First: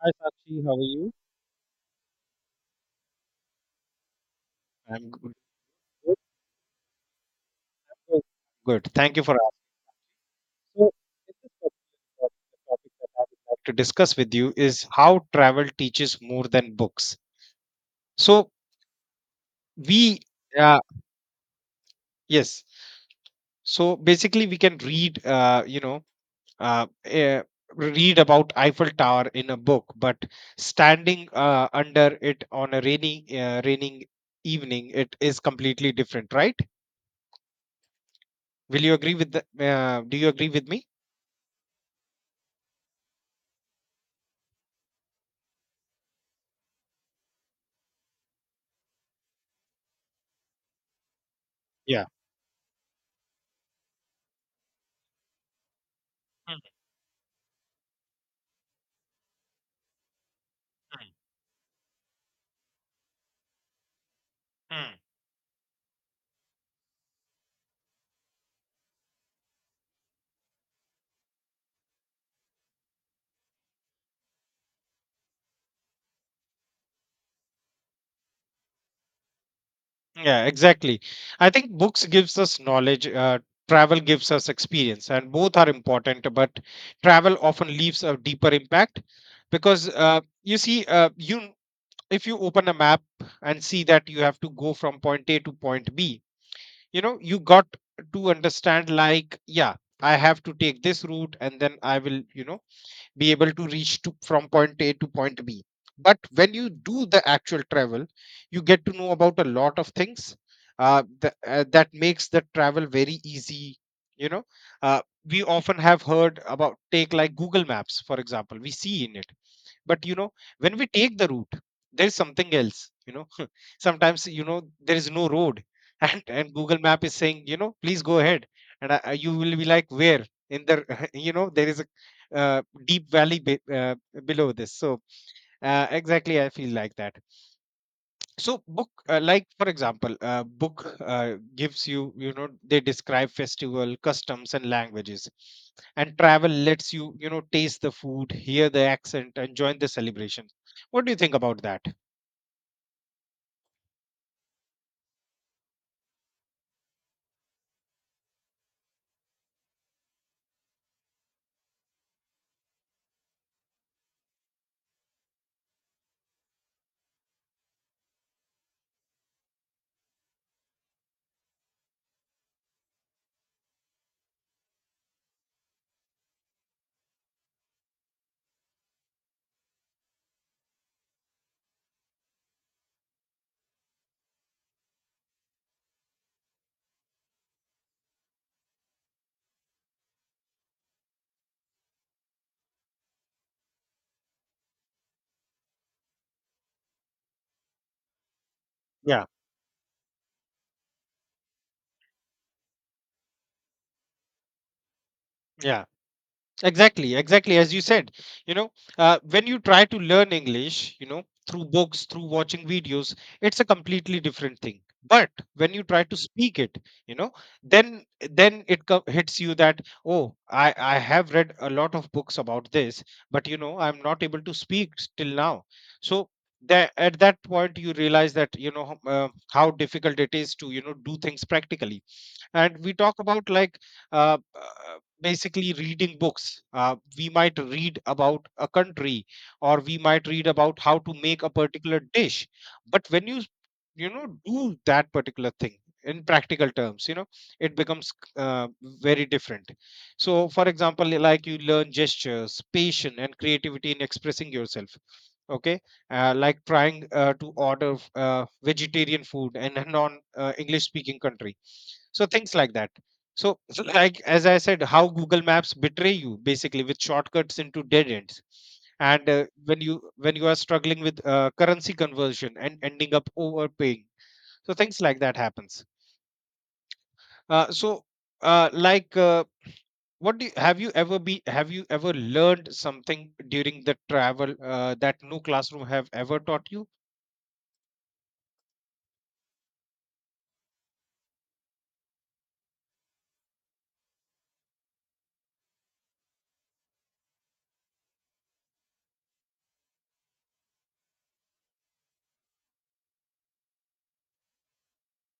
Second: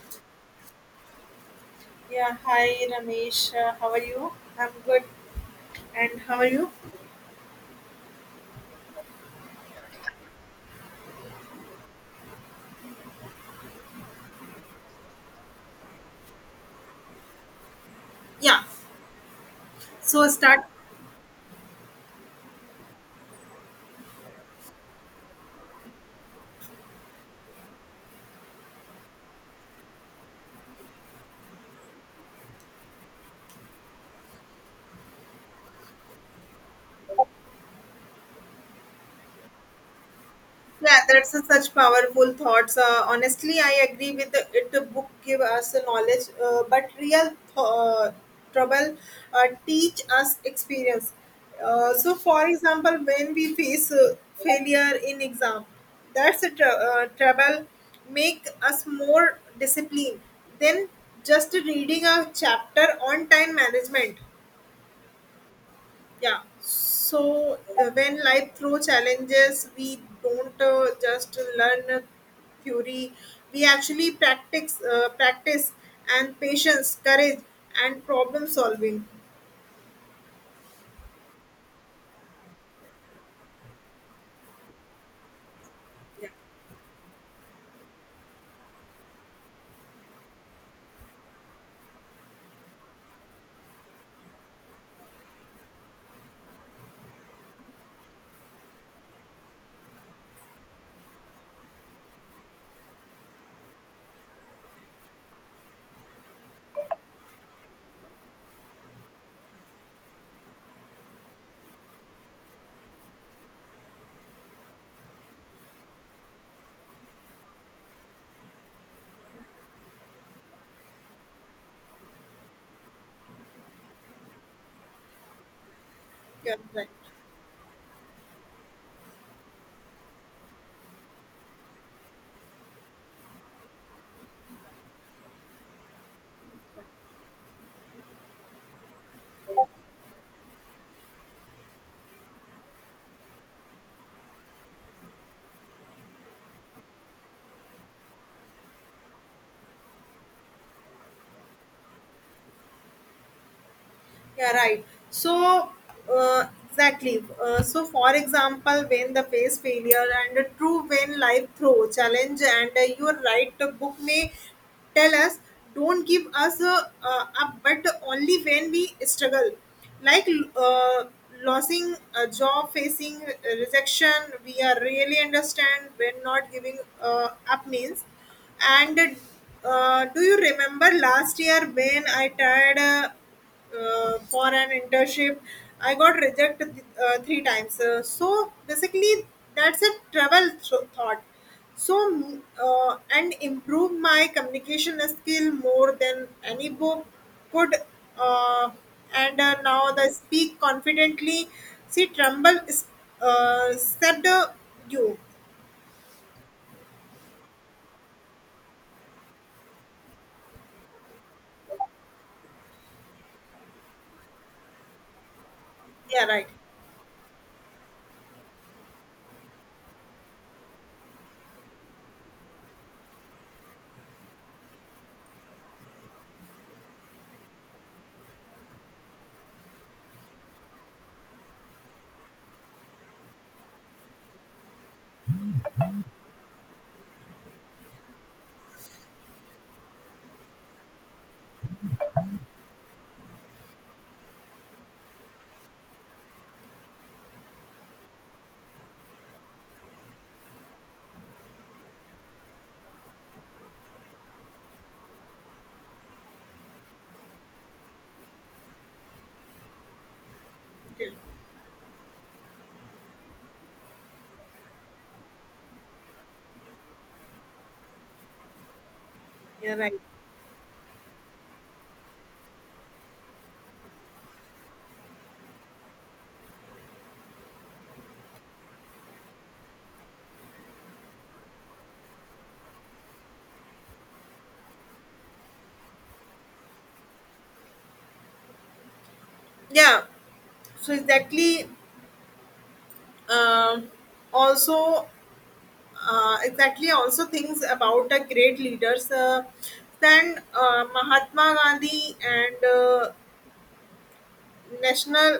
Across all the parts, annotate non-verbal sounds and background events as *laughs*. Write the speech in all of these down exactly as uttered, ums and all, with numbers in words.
Hi, Sakshi. How are you? Yeah, hi Ramesh. Uh, how are you? I'm good. I'm good. Good. And how are you? good. Good. Thank you for asking. So, in this particular topic that I would like to discuss with you is how travel teaches more than books. So Yeah. we, So start. uh, yes. So basically, we can read, uh, you know, uh, eh, read about Eiffel Tower in a book, but standing uh, under it on a rainy, uh, raining evening, it is completely different, right? Will you agree with the? Uh, do you agree with me? Yeah, that's a such powerful thoughts. Uh, honestly, I agree with the, it. The book give us the knowledge, uh, but real uh, trouble uh, teach us experience. Uh, Yeah. so, for example, when we face uh, failure in exam, that's a Mm, tr- uh, trouble make us more disciplined than mm, just reading a chapter on time management. mm. Yeah, so uh, when life throw challenges we don't uh, just learn a theory, we actually practice uh, practice and patience courage and problem solving. Yeah, exactly. I think books gives us knowledge, uh, travel gives us experience, and both are important. But travel often leaves a deeper impact because uh, you see, uh, you if you open a map and see that you have to go from point A to point B, you know, you got to understand like, yeah, I have to take this route, and then I will, you know, be able to reach to from point A to point B. But when you do the actual travel, you get to know about a lot of things uh, th- uh, that makes the travel very easy. You know, uh, we often have heard about take like Google Maps, for example. We see in it, but you know, when we take the route, there's something else. You know, sometimes, you know, there is no road *laughs* and and Yeah, Google right. map is saying, you know, please go ahead, and I, I- you will be like, where in the *laughs* you know, there is a uh, deep valley be, uh, below this. So uh, exactly, I feel like that. So book uh, like, for example, uh, book, uh, gives you, you know, they describe festival customs and languages, and travel lets you, you know, taste the food, hear the accent and join the celebration. What do you think about that? Yeah, right. So, uh, exactly. Uh, so, for example, when the face failure and a true, when life throw challenge, and uh, your right, the book may tell us, don't give us uh, uh, up, but only when we struggle. Like uh, losing a job, facing rejection, we are really understand when not giving uh, up means. And uh, do you remember last year when I tried? Uh, uh, for an internship. I got rejected uh, three times. Uh, so basically, that's a travel th- thought. So mm, uh, and improve my communication skill more than any book could. Uh, yeah and uh, now the speak confidently. See, tremble is uh, said uh, you. yeah Exactly, exactly. As you said, you know, uh, when you try to learn English, you know, through books, through watching videos, it's a completely different thing. But when you try to Yeah, right. speak it, you know, then then it co- hits you that, oh, I I have read a lot of books about this, but you know, I'm not able to speak till now. So that at that point you realize that you know h- uh, how difficult it is to, you know, do things practically. And we talk about like, uh, uh, basically reading books uh, we might read about a country or we might read about how to make a particular dish, but when you you know, do that particular thing in practical terms, you know, it becomes uh, very different. So for example, like, you learn gestures, patience and creativity in expressing yourself. Okay. Uh, like trying uh, to order f- uh, vegetarian food in a non uh, English speaking country. So things like that. So, so like as I said, how Google Maps betray you basically with shortcuts into dead ends, and uh, Yeah, when right. you, when you are struggling with uh, currency conversion and ending up overpaying. So things like that happens. uh, so uh, like uh, what do you, have you ever be have you ever learned something during the travel uh, that no classroom have ever taught you? Yeah. So exactly. Um, Also. Uh, exactly also things about the great leaders, uh, then uh, Mahatma Gandhi and uh, national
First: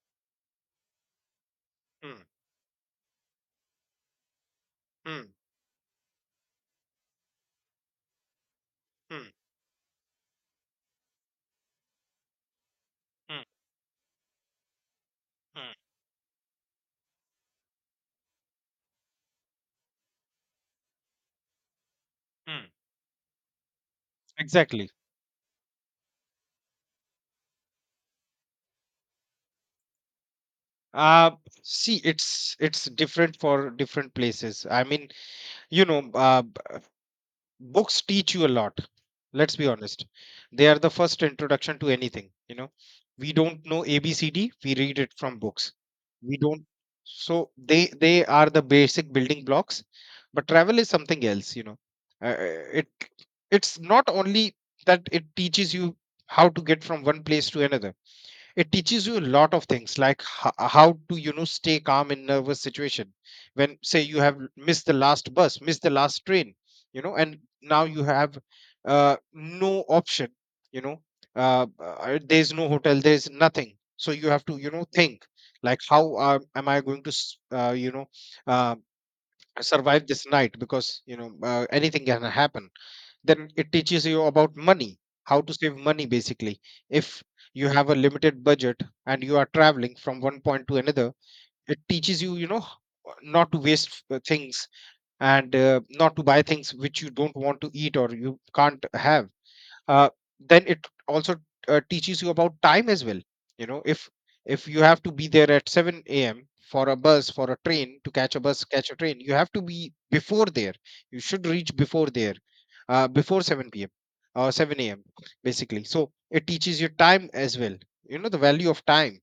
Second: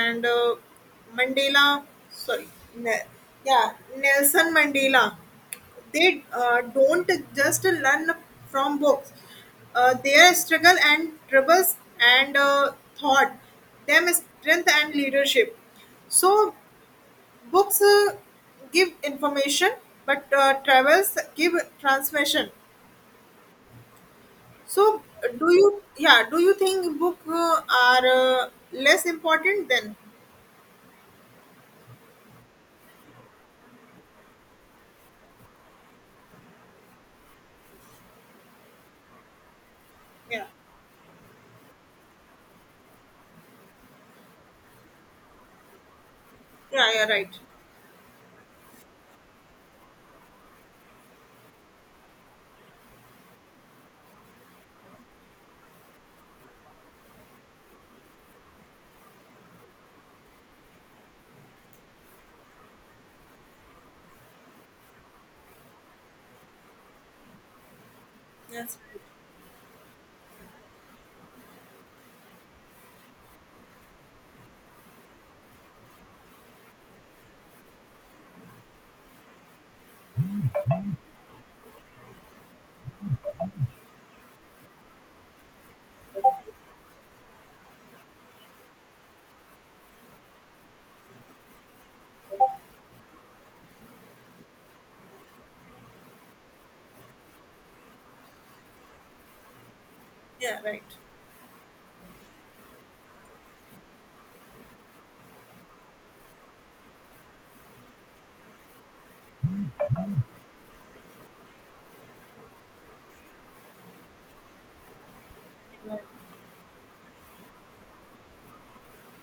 and uh, Mandela, Hmm. sorry, ne- yeah, Nelson Mandela. Hmm. They uh, don't just learn from books. Hmm. Uh, their struggle and troubles and uh, thought Hmm. them strength and leadership. Hmm. So books uh, give information, but uh, travels give transmission. mm. Exactly. So, do you, yeah, do you think book uh, are uh, less important than? Uh, See, it's it's different for different places. I mean, you know, uh, b- uh, books teach you a lot. Let's be honest. Yeah, They are the first introduction to anything. You know, we don't know A B C D. We read it from books. We don't. yeah, yeah, right. So they they are the basic building blocks. But travel is something else. You know, uh, it, it's not only that it teaches you how to get from one place to another, it teaches you a lot of things like ho- how to, you know, stay calm in nervous situation, when say you have missed the last bus, missed the last train, you know, and now you have Yes, uh, no option. You know, uh, uh, there's no hotel, there's nothing, so you have to, you know, think like how uh, am I going to s- uh, you know, uh, survive this night, because you know, uh, anything can happen. Then it teaches you about money, how to save money basically, if you have a limited budget and you are traveling from one point to another. It teaches you, you know, h- not to waste uh, things, and uh, not to buy things which you don't want to eat or you can't have. uh, yeah, then right. it also uh, teaches you about time as well. You know, if if you have to be there at seven a.m for a bus, for a train, to catch a bus, catch a train, you have to be before there, you should reach before there, uh, before seven p.m or seven a.m basically. So it teaches you time as well, you know, the value of time.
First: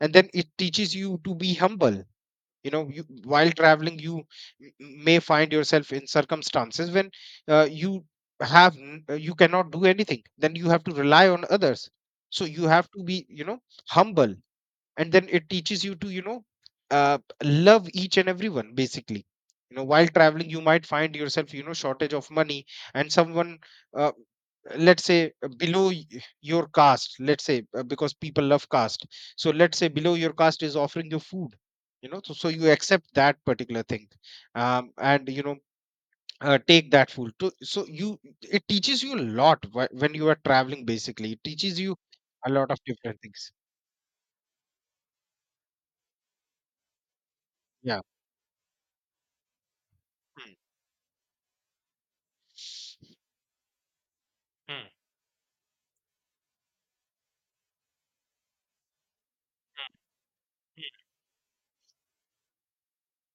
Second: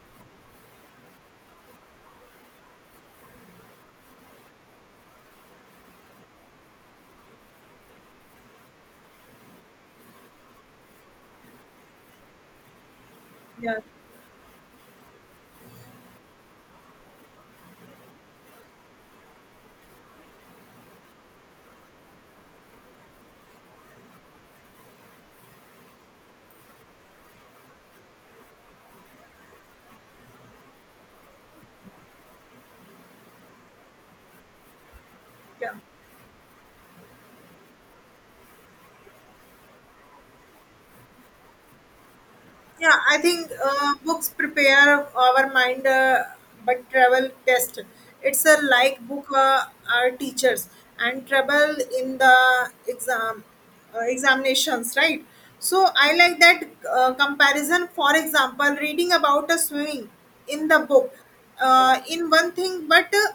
And then it teaches you to be humble. You know, you, while traveling, you m- m- may find yourself in circumstances when uh, you have n- uh, you cannot do anything, then you have to rely on others. So you have to be, you know, Yeah, humble. And then it teaches you to, you know, uh, love each and everyone basically. You know, while traveling you might find yourself, you know, shortage of money, and someone, uh, let's say, uh, below y- your caste, let's say, uh, because people love caste. So let's say below your caste is offering you food, you know, so, so you accept that particular thing. Um, and you know, yeah. uh, take that food to. So you, it teaches you a lot wh- when you are traveling. Basically it teaches you a lot of Yeah, I different think things. uh, books prepare our mind, uh, but travel test. Yeah. It's a like book, uh, our Hmm, teachers and travel in the exam, uh, hmm. examinations, right? So I like that uh, comparison. For example, reading about a swimming in the book, uh, in one thing, but uh,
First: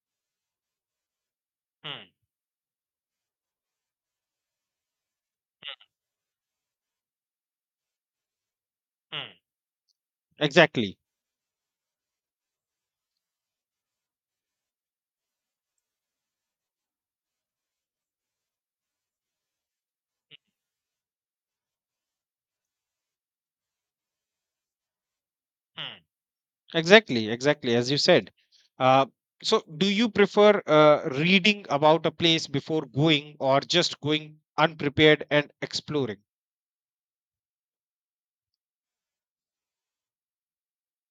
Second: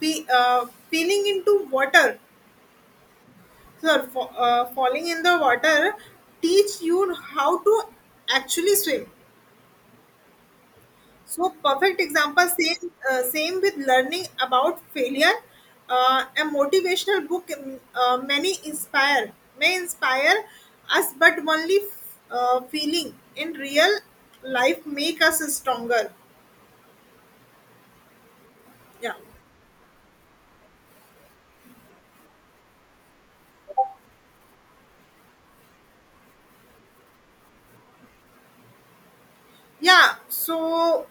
fe- uh, feeling into Hmm, water, so fa- uh, falling in the water, teach you how to actually swim. hmm. Exactly. So perfect example, same uh, same with learning about failure. Uh, a motivational book um, uh, many inspire may inspire us, but only uh, feeling in real life make us Hmm. stronger. Exactly. Exactly. As you said. Uh, Yeah, so, do you prefer uh, reading about a place before going or just going unprepared and exploring? yeah. So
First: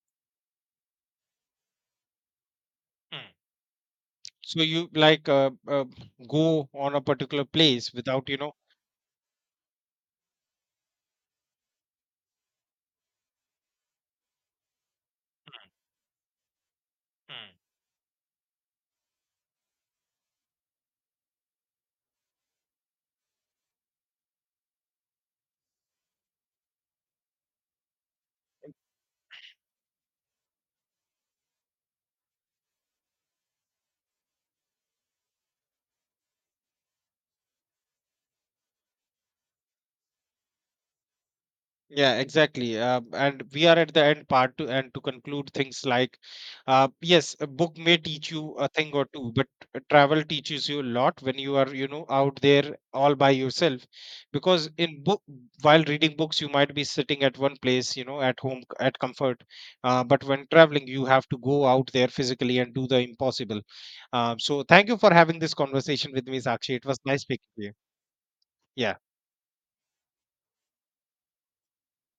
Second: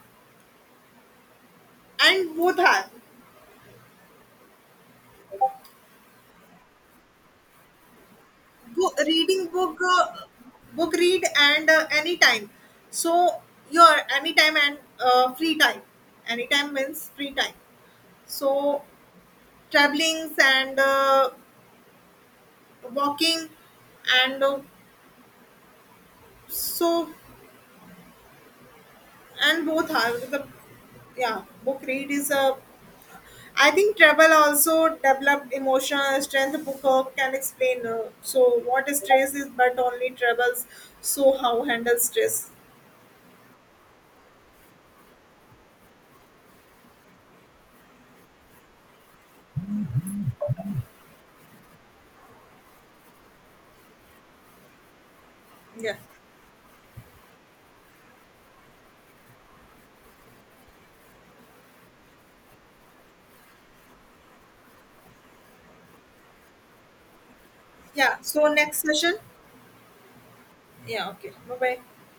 and both are Hmm. So, you like uh, uh, go on a particular place without, you know, book, reading book uh, book read and uh, anytime. So your anytime and uh, free time. Anytime means free time. So travelings and uh, walking and uh, so and both are the, yeah, book read is a, I think travel also developed emotional strength. Book uh, can explain uh, so what stress is, but only travels so how handle yeah, stress. exactly. Uh, and we are at the end part to, and to conclude things like, uh, yes, a book may teach you a thing or two, but uh, travel teaches you a lot when you are, you know, out there all by yourself. Because in book, while Yeah, reading books, you might be sitting at one place, you know, at home, c- at comfort. Uh, but when traveling, you have to go out there physically and do the impossible. Um, so thank you for having this conversation with me, Sakshi. It was nice speaking to you. yeah, so next Yeah. session. Yeah, okay, bye bye.